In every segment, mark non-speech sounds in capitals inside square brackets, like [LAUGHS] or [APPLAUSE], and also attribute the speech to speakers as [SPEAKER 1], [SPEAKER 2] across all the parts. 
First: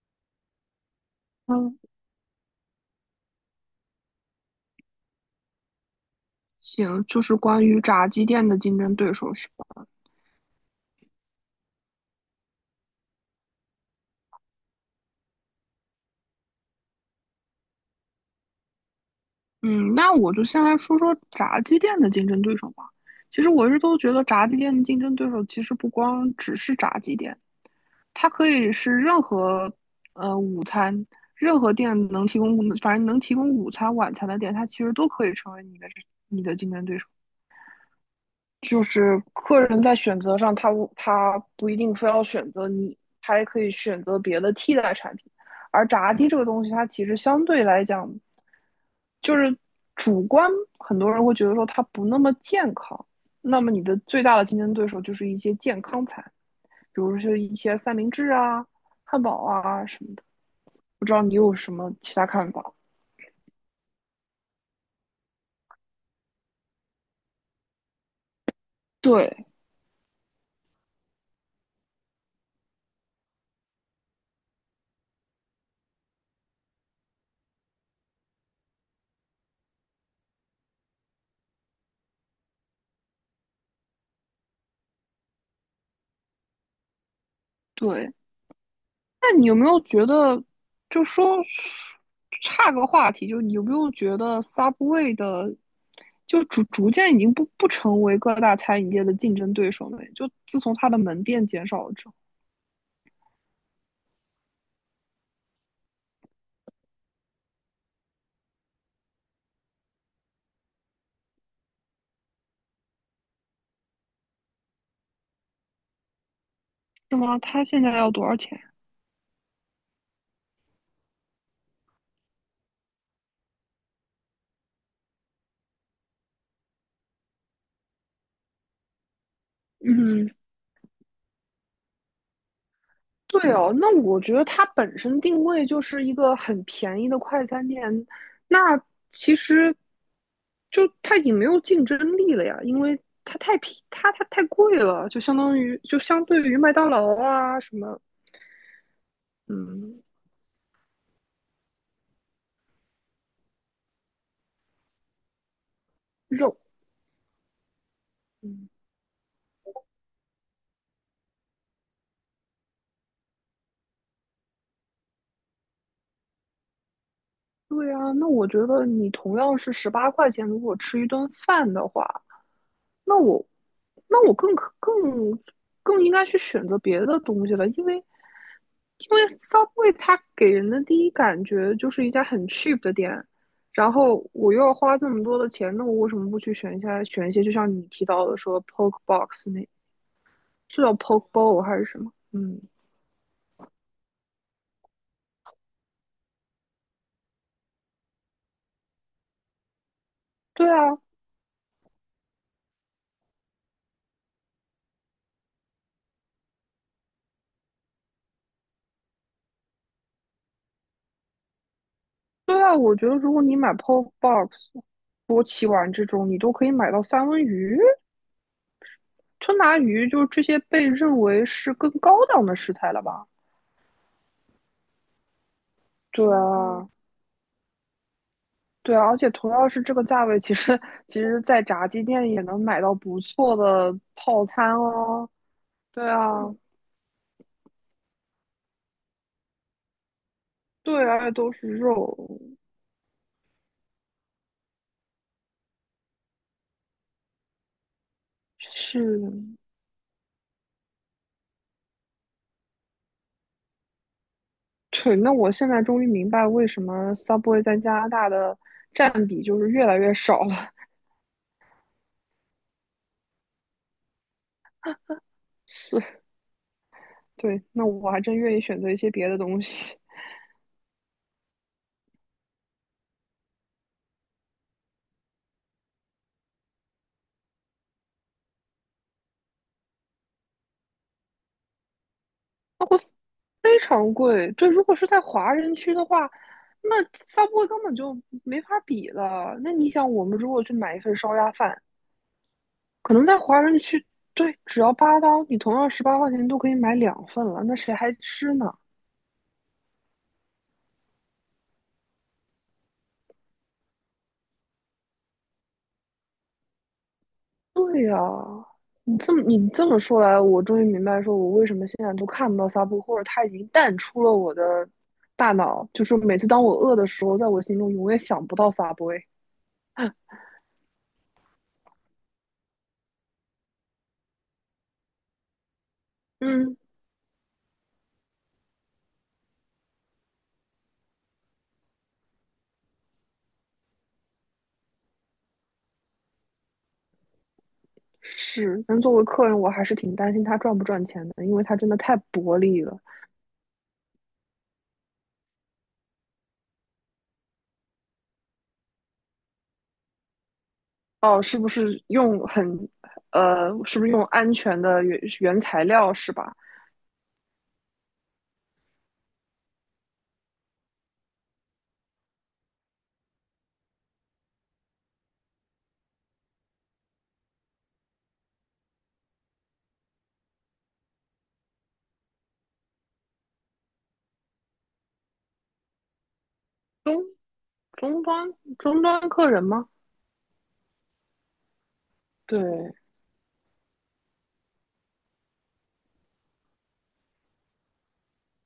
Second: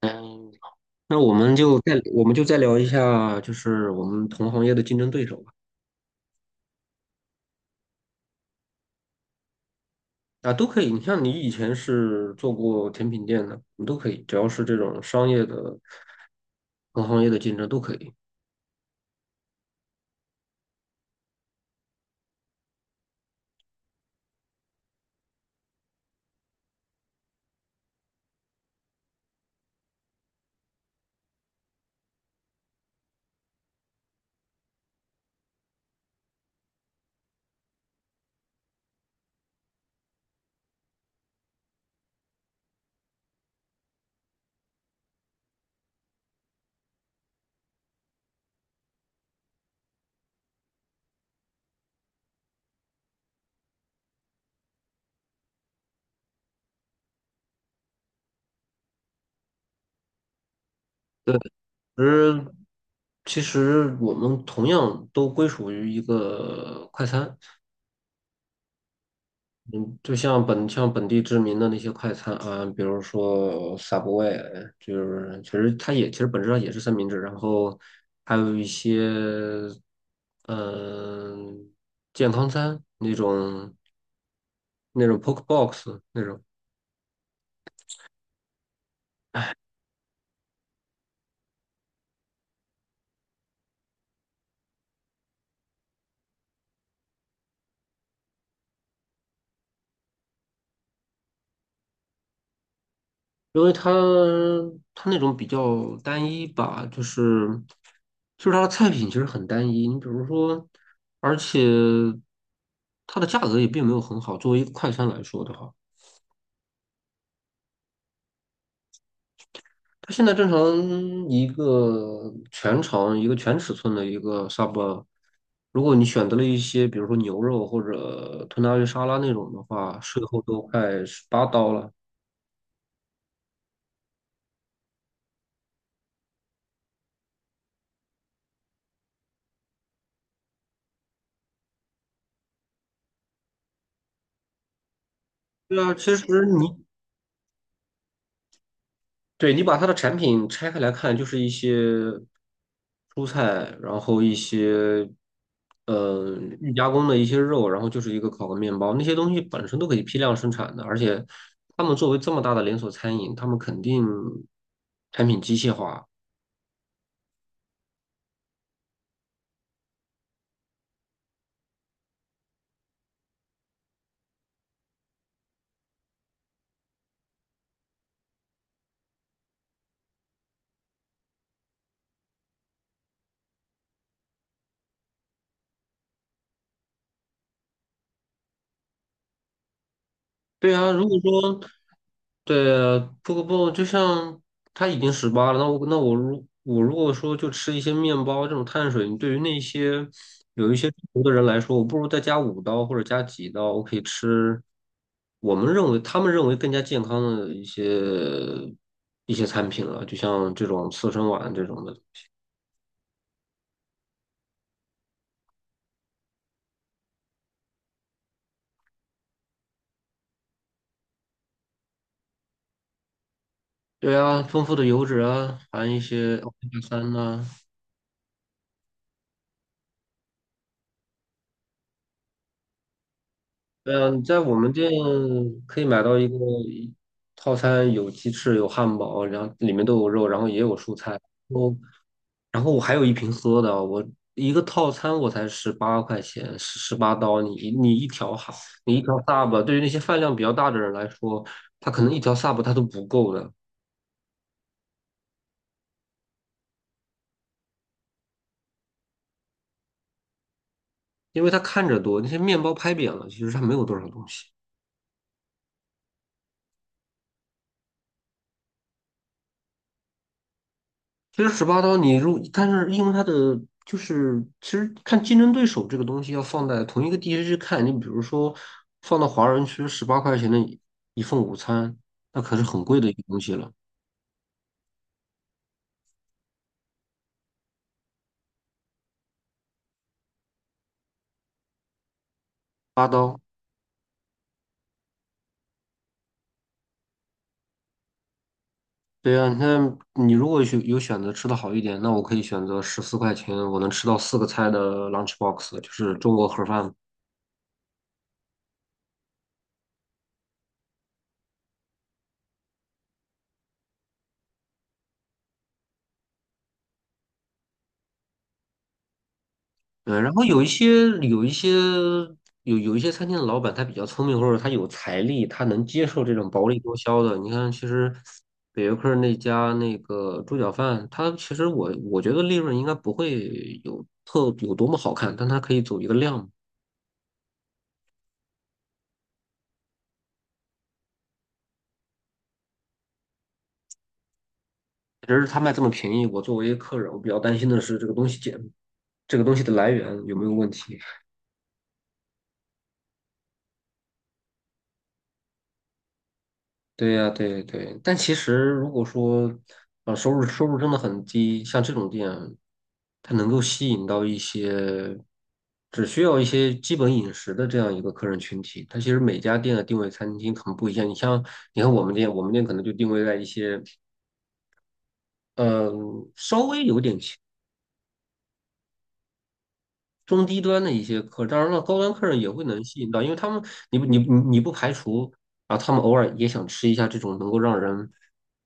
[SPEAKER 1] 嗯，那我们
[SPEAKER 2] 嗯，
[SPEAKER 1] 就再聊一下，就是我们同行业的竞争对手吧。
[SPEAKER 2] 行，就是关于炸鸡店的竞争对手是吧？
[SPEAKER 1] 啊，都可以。你像你以前是做过甜品店的，你都可以，只要是这种商业的同行业的竞争都可以。
[SPEAKER 2] 嗯，那我就先来说说炸鸡店的竞争对手吧。其实我一直都觉得炸鸡店的竞争对手其实不光只是炸鸡店，它可以是呃午餐，任何店能提供，反正能提供午餐、晚餐的店，它其实都可以成为你的竞争对手。就是客人在选择上他不一定非要选择你，他也可以选择别的替代产品。而炸鸡这个东西，它其实相对来讲，就是主观，很多人会觉得说它不那么健康。那么你的最大的竞争对手就是一些健康餐，比如说一些三明治啊、汉堡啊什么的。不知道你有什么
[SPEAKER 1] 其
[SPEAKER 2] 其他
[SPEAKER 1] 实，
[SPEAKER 2] 看法？
[SPEAKER 1] 其实我们同样都归属于一个快餐。
[SPEAKER 2] 对
[SPEAKER 1] 嗯，就像本地知名的那些快餐啊，比如说 Subway，就是其实它也其实本质上也是三明治，然后还有一些嗯、健康餐那种 poke box 那种，
[SPEAKER 2] 对，那你有没有觉得，就说差个话题，就你有没有觉得 Subway 的，就逐渐已经不成为各大餐饮业的竞争对手了？就自从它的门店减少了之后，
[SPEAKER 1] 因为它那种比较单一吧，就是它的菜品其实很单一，你比如说，而且它的价格也并没有很好，作为一个快餐来说的话。
[SPEAKER 2] 是吗？它现在要多少钱？
[SPEAKER 1] 它现在正常一个全尺寸的一个 sub，如果你选择了一些比如说牛肉或者吞拿鱼沙拉那种的话，税
[SPEAKER 2] 嗯，
[SPEAKER 1] 后都快十八刀了。
[SPEAKER 2] 对哦，那我觉得它本身定位就是一个很便宜的快餐店，那其实就它已经没有竞争力了呀，因为它太贵了，就相当于
[SPEAKER 1] 对啊，
[SPEAKER 2] 就
[SPEAKER 1] 其
[SPEAKER 2] 相
[SPEAKER 1] 实
[SPEAKER 2] 对于
[SPEAKER 1] 你
[SPEAKER 2] 麦当劳啊什么，
[SPEAKER 1] 对，你把它的
[SPEAKER 2] 嗯，
[SPEAKER 1] 产品拆开来看，就是一些蔬菜，然后一些呃
[SPEAKER 2] 肉，
[SPEAKER 1] 预加工的一些肉，然后就是一个烤个面
[SPEAKER 2] 嗯
[SPEAKER 1] 包，那些东西本身都可以批量生产的，而且他们作为这么大的连锁餐饮，他们肯定产品机械化。
[SPEAKER 2] 对啊，那我觉得你同样是十八块钱，如果吃一顿饭的话，那我，那我更可更更应该去选择别的东西了，因为 Subway 它给人的第一感觉就是一家很 cheap 的店，然后我又要花这么多的钱，那我为什么不去选一些就像你提到的说 Poke Box 那，
[SPEAKER 1] 对
[SPEAKER 2] 是
[SPEAKER 1] 啊，
[SPEAKER 2] 叫
[SPEAKER 1] 如果
[SPEAKER 2] Poke
[SPEAKER 1] 说
[SPEAKER 2] Bowl 还是什么？嗯，
[SPEAKER 1] 对啊，不不不，就像他已经十八了，那我如果说就吃一些面包这种碳水，对于那些
[SPEAKER 2] 对
[SPEAKER 1] 有一些
[SPEAKER 2] 啊，
[SPEAKER 1] 中毒的人来说，我不如再加5刀或者加几刀，我可以吃我们认为他们认为更加健康的一些餐品了，就像这种刺身丸这种的。
[SPEAKER 2] 对啊，我觉得如果你买 Pop Box、波奇丸这种，你都可以买到三文鱼、吞拿鱼，就是这些被认为是更高档的食材了吧？
[SPEAKER 1] 对啊，丰富的油脂啊，含一
[SPEAKER 2] 对
[SPEAKER 1] 些 o m e G A
[SPEAKER 2] 啊，
[SPEAKER 1] 三呐。
[SPEAKER 2] 对啊，而且同样是这个价位，其实，在炸鸡店也能买到不错的
[SPEAKER 1] 对啊，你在
[SPEAKER 2] 套
[SPEAKER 1] 我们
[SPEAKER 2] 餐
[SPEAKER 1] 店
[SPEAKER 2] 哦。
[SPEAKER 1] 可以买
[SPEAKER 2] 对
[SPEAKER 1] 到一
[SPEAKER 2] 啊，
[SPEAKER 1] 个一套餐，有鸡翅，有汉堡，然后里面都有肉，然后也有蔬
[SPEAKER 2] 对
[SPEAKER 1] 菜。
[SPEAKER 2] 啊，都是
[SPEAKER 1] 我，
[SPEAKER 2] 肉，
[SPEAKER 1] 然后我还有一瓶喝的，我一个套餐我才十八块钱，十八刀。你一条
[SPEAKER 2] 是，
[SPEAKER 1] sub，对于那些饭量比较大的人来说，他可能一条 sub 他都不够的，
[SPEAKER 2] 对。那我现在终于明白为什么 Subway 在加拿大的占比就是越来越少了，
[SPEAKER 1] 因为他看着多，那些面包拍扁了，其实他没有多少东西。
[SPEAKER 2] [LAUGHS] 是。对，那我还真愿意选择一些别的东西，
[SPEAKER 1] 其实十八刀你如，但是因为它的就是，其实看竞争对手这个东西要放在同一个地区去看，你比如说放到华人区，十八块钱的一份午餐，那可是
[SPEAKER 2] [LAUGHS]
[SPEAKER 1] 很
[SPEAKER 2] 那会
[SPEAKER 1] 贵的一个东西了，
[SPEAKER 2] 非常贵。对，如果是在华人区的话，那 Subway 根本就没法比了。那你想，我们如果去买一份烧鸭饭，
[SPEAKER 1] 八
[SPEAKER 2] 可能
[SPEAKER 1] 刀。
[SPEAKER 2] 在华人区，对，只要8刀，你同样十八块钱都可以买两份了，那谁还吃呢？
[SPEAKER 1] 对啊，看你如果有有选择吃的好一点，那我可以选择14块钱，我能吃到四个菜的 lunch box，就是中国盒饭。
[SPEAKER 2] 对呀，你这么说来，我终于明白，说我为什么现在都看不到 Subway，或者它已经淡出了我的大脑。就是每次当我饿的时候，在我心中永远想不到 Subway。哎
[SPEAKER 1] 嗯，然后有一些餐厅的老板，他比较聪明，或者他有财力，他能接受这种薄
[SPEAKER 2] 嗯，
[SPEAKER 1] 利多销的。你看，其实北约克那家那个猪脚饭，它其实我觉得利润应该不会有特有多么好看，但它可以走一个量。
[SPEAKER 2] 是，但作为客人，我还是挺担心他赚不赚钱的，因为他真的太薄利了。
[SPEAKER 1] 只是他卖这么便宜，我作为客人，我比较担心的是这个东西简这个东西的来源有没有问题。
[SPEAKER 2] 哦，是不是用安全的原材料是吧？
[SPEAKER 1] 对呀，对对，但其实如果说，啊，收入真的很低，像这种店，它能够吸引到一些只需要一些基本饮食的这样一个客人群体。它其实每家店的定位餐厅很不一样。你像，你看我们店，我们店可能就定位在一些，嗯、稍微有
[SPEAKER 2] 中
[SPEAKER 1] 点轻
[SPEAKER 2] 终端终端客人吗？
[SPEAKER 1] 中低端的一些客，当然了，高端客人也会能
[SPEAKER 2] 对
[SPEAKER 1] 吸引到，因为他们，你不排除啊，他们偶尔也想吃一下这种能够让人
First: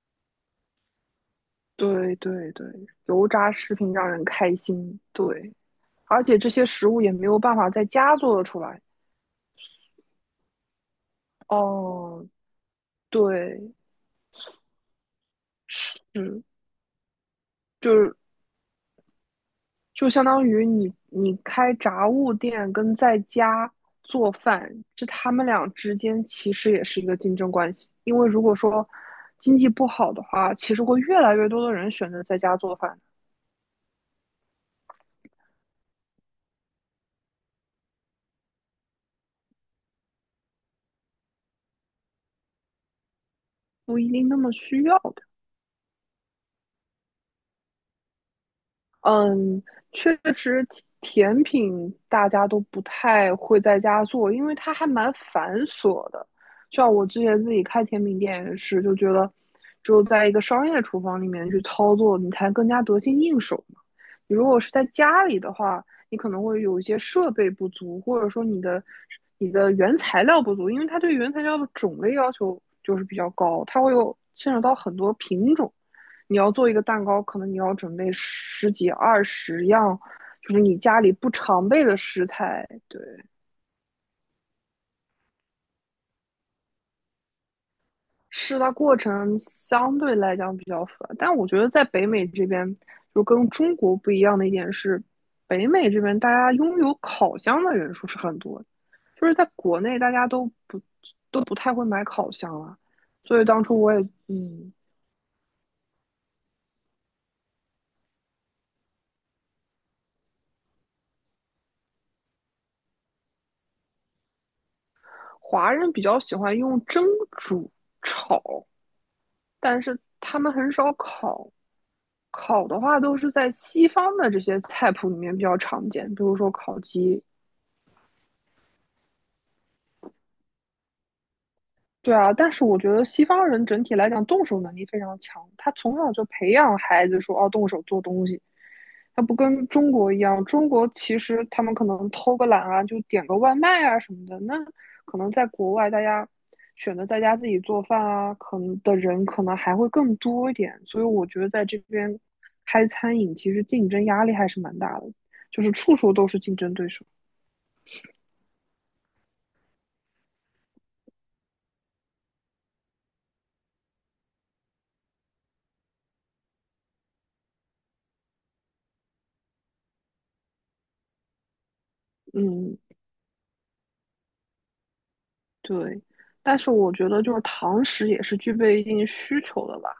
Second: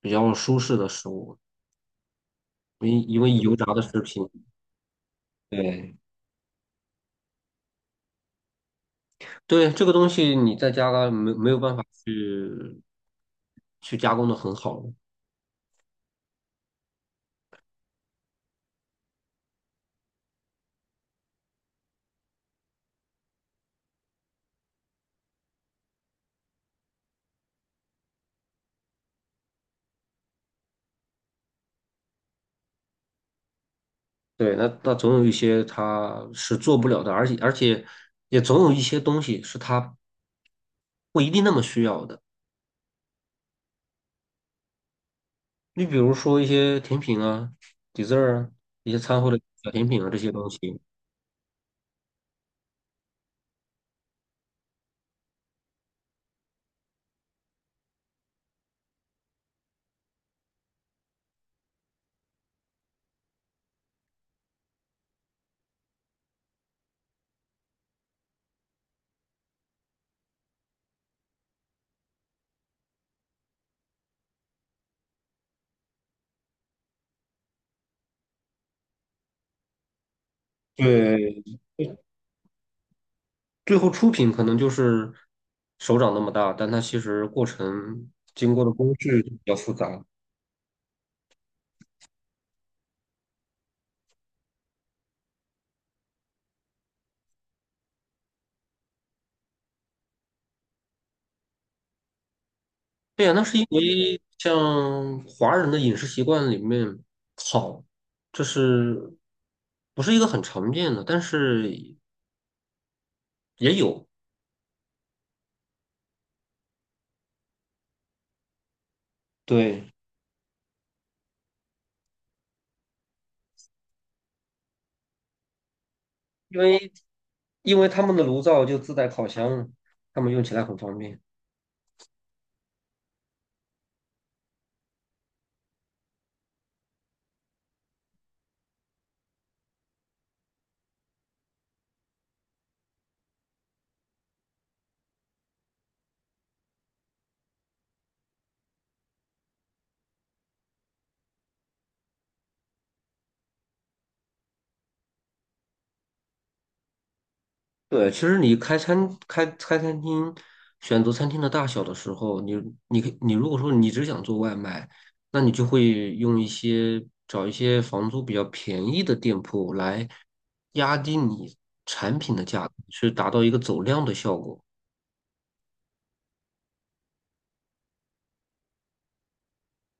[SPEAKER 1] 比较舒适的食物。
[SPEAKER 2] 对对对，
[SPEAKER 1] 因因
[SPEAKER 2] 油
[SPEAKER 1] 为
[SPEAKER 2] 炸
[SPEAKER 1] 油炸
[SPEAKER 2] 食
[SPEAKER 1] 的
[SPEAKER 2] 品
[SPEAKER 1] 食
[SPEAKER 2] 让人
[SPEAKER 1] 品，
[SPEAKER 2] 开心，对，
[SPEAKER 1] 对
[SPEAKER 2] 而且这些食物也没有办法在家做得出来。
[SPEAKER 1] 对，这个东西你在加了没有办法
[SPEAKER 2] 哦，
[SPEAKER 1] 去
[SPEAKER 2] 对，
[SPEAKER 1] 去加工的很好，
[SPEAKER 2] 嗯，就是就相当于你开杂物店跟在家做饭，这他们俩之间其实也是一个竞争关系。因为如果说经济不好的话，其实会越来越多的人选择在家做饭，
[SPEAKER 1] 对，那总有一些它是做不了的，而且也总有一些东西是它不一定那么需要的，
[SPEAKER 2] 不一定那么需要的。
[SPEAKER 1] 你比如说一些甜品啊、dessert 啊、一些餐后的
[SPEAKER 2] 嗯，
[SPEAKER 1] 小甜品啊这
[SPEAKER 2] 确
[SPEAKER 1] 些东
[SPEAKER 2] 实
[SPEAKER 1] 西，
[SPEAKER 2] 甜品大家都不太会在家做，因为它还蛮繁琐的。像我之前自己开甜品店也是，就觉得只有在一个商业厨房里面去操作，你才更加得心应手嘛。你如果是在家里的话，你可能会有一些设备不足，或者说你的原材料不足，因为它对原材料的种类要求就是比较高，它会有牵扯到很多品种。你要做一个蛋糕，可能你要准备十几二十样，就是你家里不
[SPEAKER 1] 对，
[SPEAKER 2] 常备的食材。对，
[SPEAKER 1] 最后出品可能就是手掌那么大，但它其实经
[SPEAKER 2] 试
[SPEAKER 1] 过的
[SPEAKER 2] 的
[SPEAKER 1] 工
[SPEAKER 2] 过
[SPEAKER 1] 序
[SPEAKER 2] 程
[SPEAKER 1] 比较复
[SPEAKER 2] 相
[SPEAKER 1] 杂。
[SPEAKER 2] 对来讲比较复杂，但我觉得在北美这边，就跟中国不一样的一点是，北美这边大家拥有烤箱的人数是很多的。就是在国内大家都不太会买烤箱了，
[SPEAKER 1] 对呀，
[SPEAKER 2] 所
[SPEAKER 1] 那
[SPEAKER 2] 以
[SPEAKER 1] 是
[SPEAKER 2] 当
[SPEAKER 1] 因
[SPEAKER 2] 初我也
[SPEAKER 1] 为
[SPEAKER 2] 嗯，
[SPEAKER 1] 像华人的饮食习惯里面，烤这是不是一个很常见的，但是也有。
[SPEAKER 2] 华人比较喜欢用蒸、煮、炒，但
[SPEAKER 1] 对，
[SPEAKER 2] 是他们很少烤。烤的话都是在西方的这些菜谱里面比较常见，比如说
[SPEAKER 1] 因
[SPEAKER 2] 烤
[SPEAKER 1] 为
[SPEAKER 2] 鸡，
[SPEAKER 1] 因为他们的炉灶就自带烤箱，他们用起来很方便。
[SPEAKER 2] 对啊，但是我觉得西方人整体来讲动手能力非常强，他从小就培养孩子说哦动手做东西，他不跟中国一样，中国其实他们可能偷个懒啊，就点个外卖啊什么的，那可能在国外大家选择在家自己做饭啊，可能的人可能还会更多一点，所以我觉得在这边开餐饮其实竞争压力还是蛮大的，就是处处都是竞争对手，
[SPEAKER 1] 对，其实你开餐厅，选择餐厅的大小的时候，你你可以你如果说你只想做外卖，那你就会用一些找一些房租比较便宜的店铺来压低你产品的价格，
[SPEAKER 2] 嗯。
[SPEAKER 1] 去达到一个走量的效果。
[SPEAKER 2] 对，但是我觉得就是堂食也是具备一定需求的吧，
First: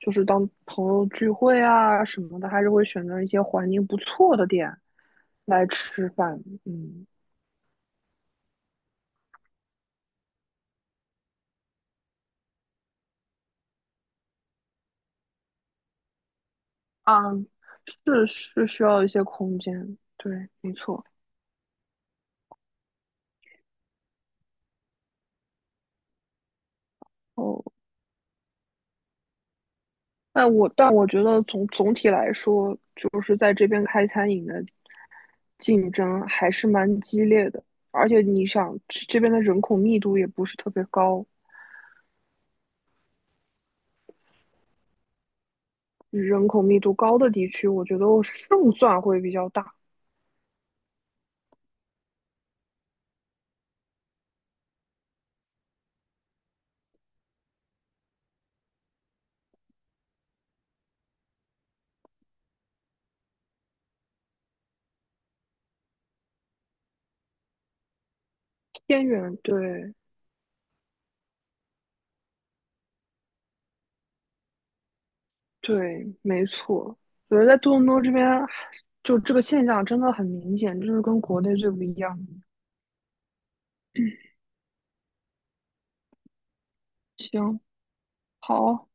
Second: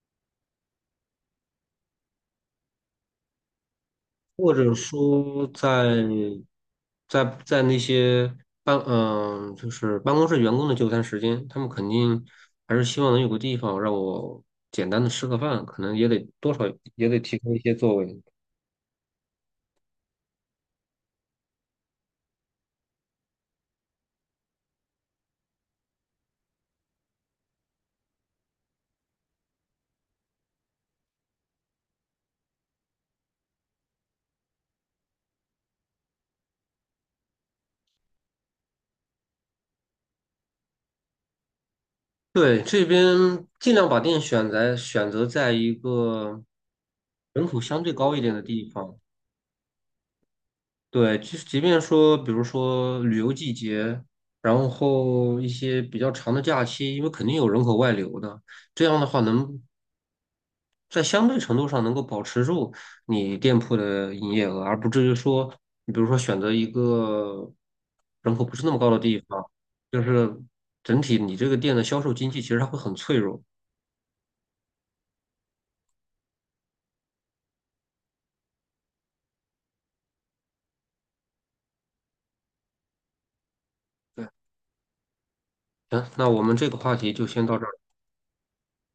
[SPEAKER 2] 就是当朋友聚会啊什么的，还是会选择一些环境不错的
[SPEAKER 1] 或者
[SPEAKER 2] 店
[SPEAKER 1] 说在
[SPEAKER 2] 来吃饭。嗯，
[SPEAKER 1] 在在那些就是办公室员工的就餐时间，他们肯定还是希望能有个地方让我简单的吃个饭，可能也得多少也得
[SPEAKER 2] 啊，
[SPEAKER 1] 提供一些座位。
[SPEAKER 2] 是需要一些空间，对，没错。哦，但我觉得总体来说，就是在这边开餐饮的竞争还是蛮激烈的，而且你想，这边的人口密度也不是特别高。
[SPEAKER 1] 对，这边尽量把店选择在一个
[SPEAKER 2] 人口密度高的
[SPEAKER 1] 人
[SPEAKER 2] 地
[SPEAKER 1] 口
[SPEAKER 2] 区，
[SPEAKER 1] 相
[SPEAKER 2] 我
[SPEAKER 1] 对
[SPEAKER 2] 觉得
[SPEAKER 1] 高一点的地
[SPEAKER 2] 胜
[SPEAKER 1] 方。
[SPEAKER 2] 算会比较大。
[SPEAKER 1] 对，即便说，比如说旅游季节，然后一些比较长的假期，因为肯定有人口外流的，这样的话能在相对程度上能够保持住你店铺的营业额，而不至于说，你比如说选择一个人口不是那么高的
[SPEAKER 2] 偏
[SPEAKER 1] 地
[SPEAKER 2] 远，
[SPEAKER 1] 方，
[SPEAKER 2] 对
[SPEAKER 1] 就是整体你这个店的销售经济其实它会很脆弱。
[SPEAKER 2] 对，没错。我觉得在多伦多这边，就这个现象真的很明显，这是跟国内最不一样的。
[SPEAKER 1] 对，行，那我们这个话题就先到
[SPEAKER 2] 行，
[SPEAKER 1] 这儿。
[SPEAKER 2] 好，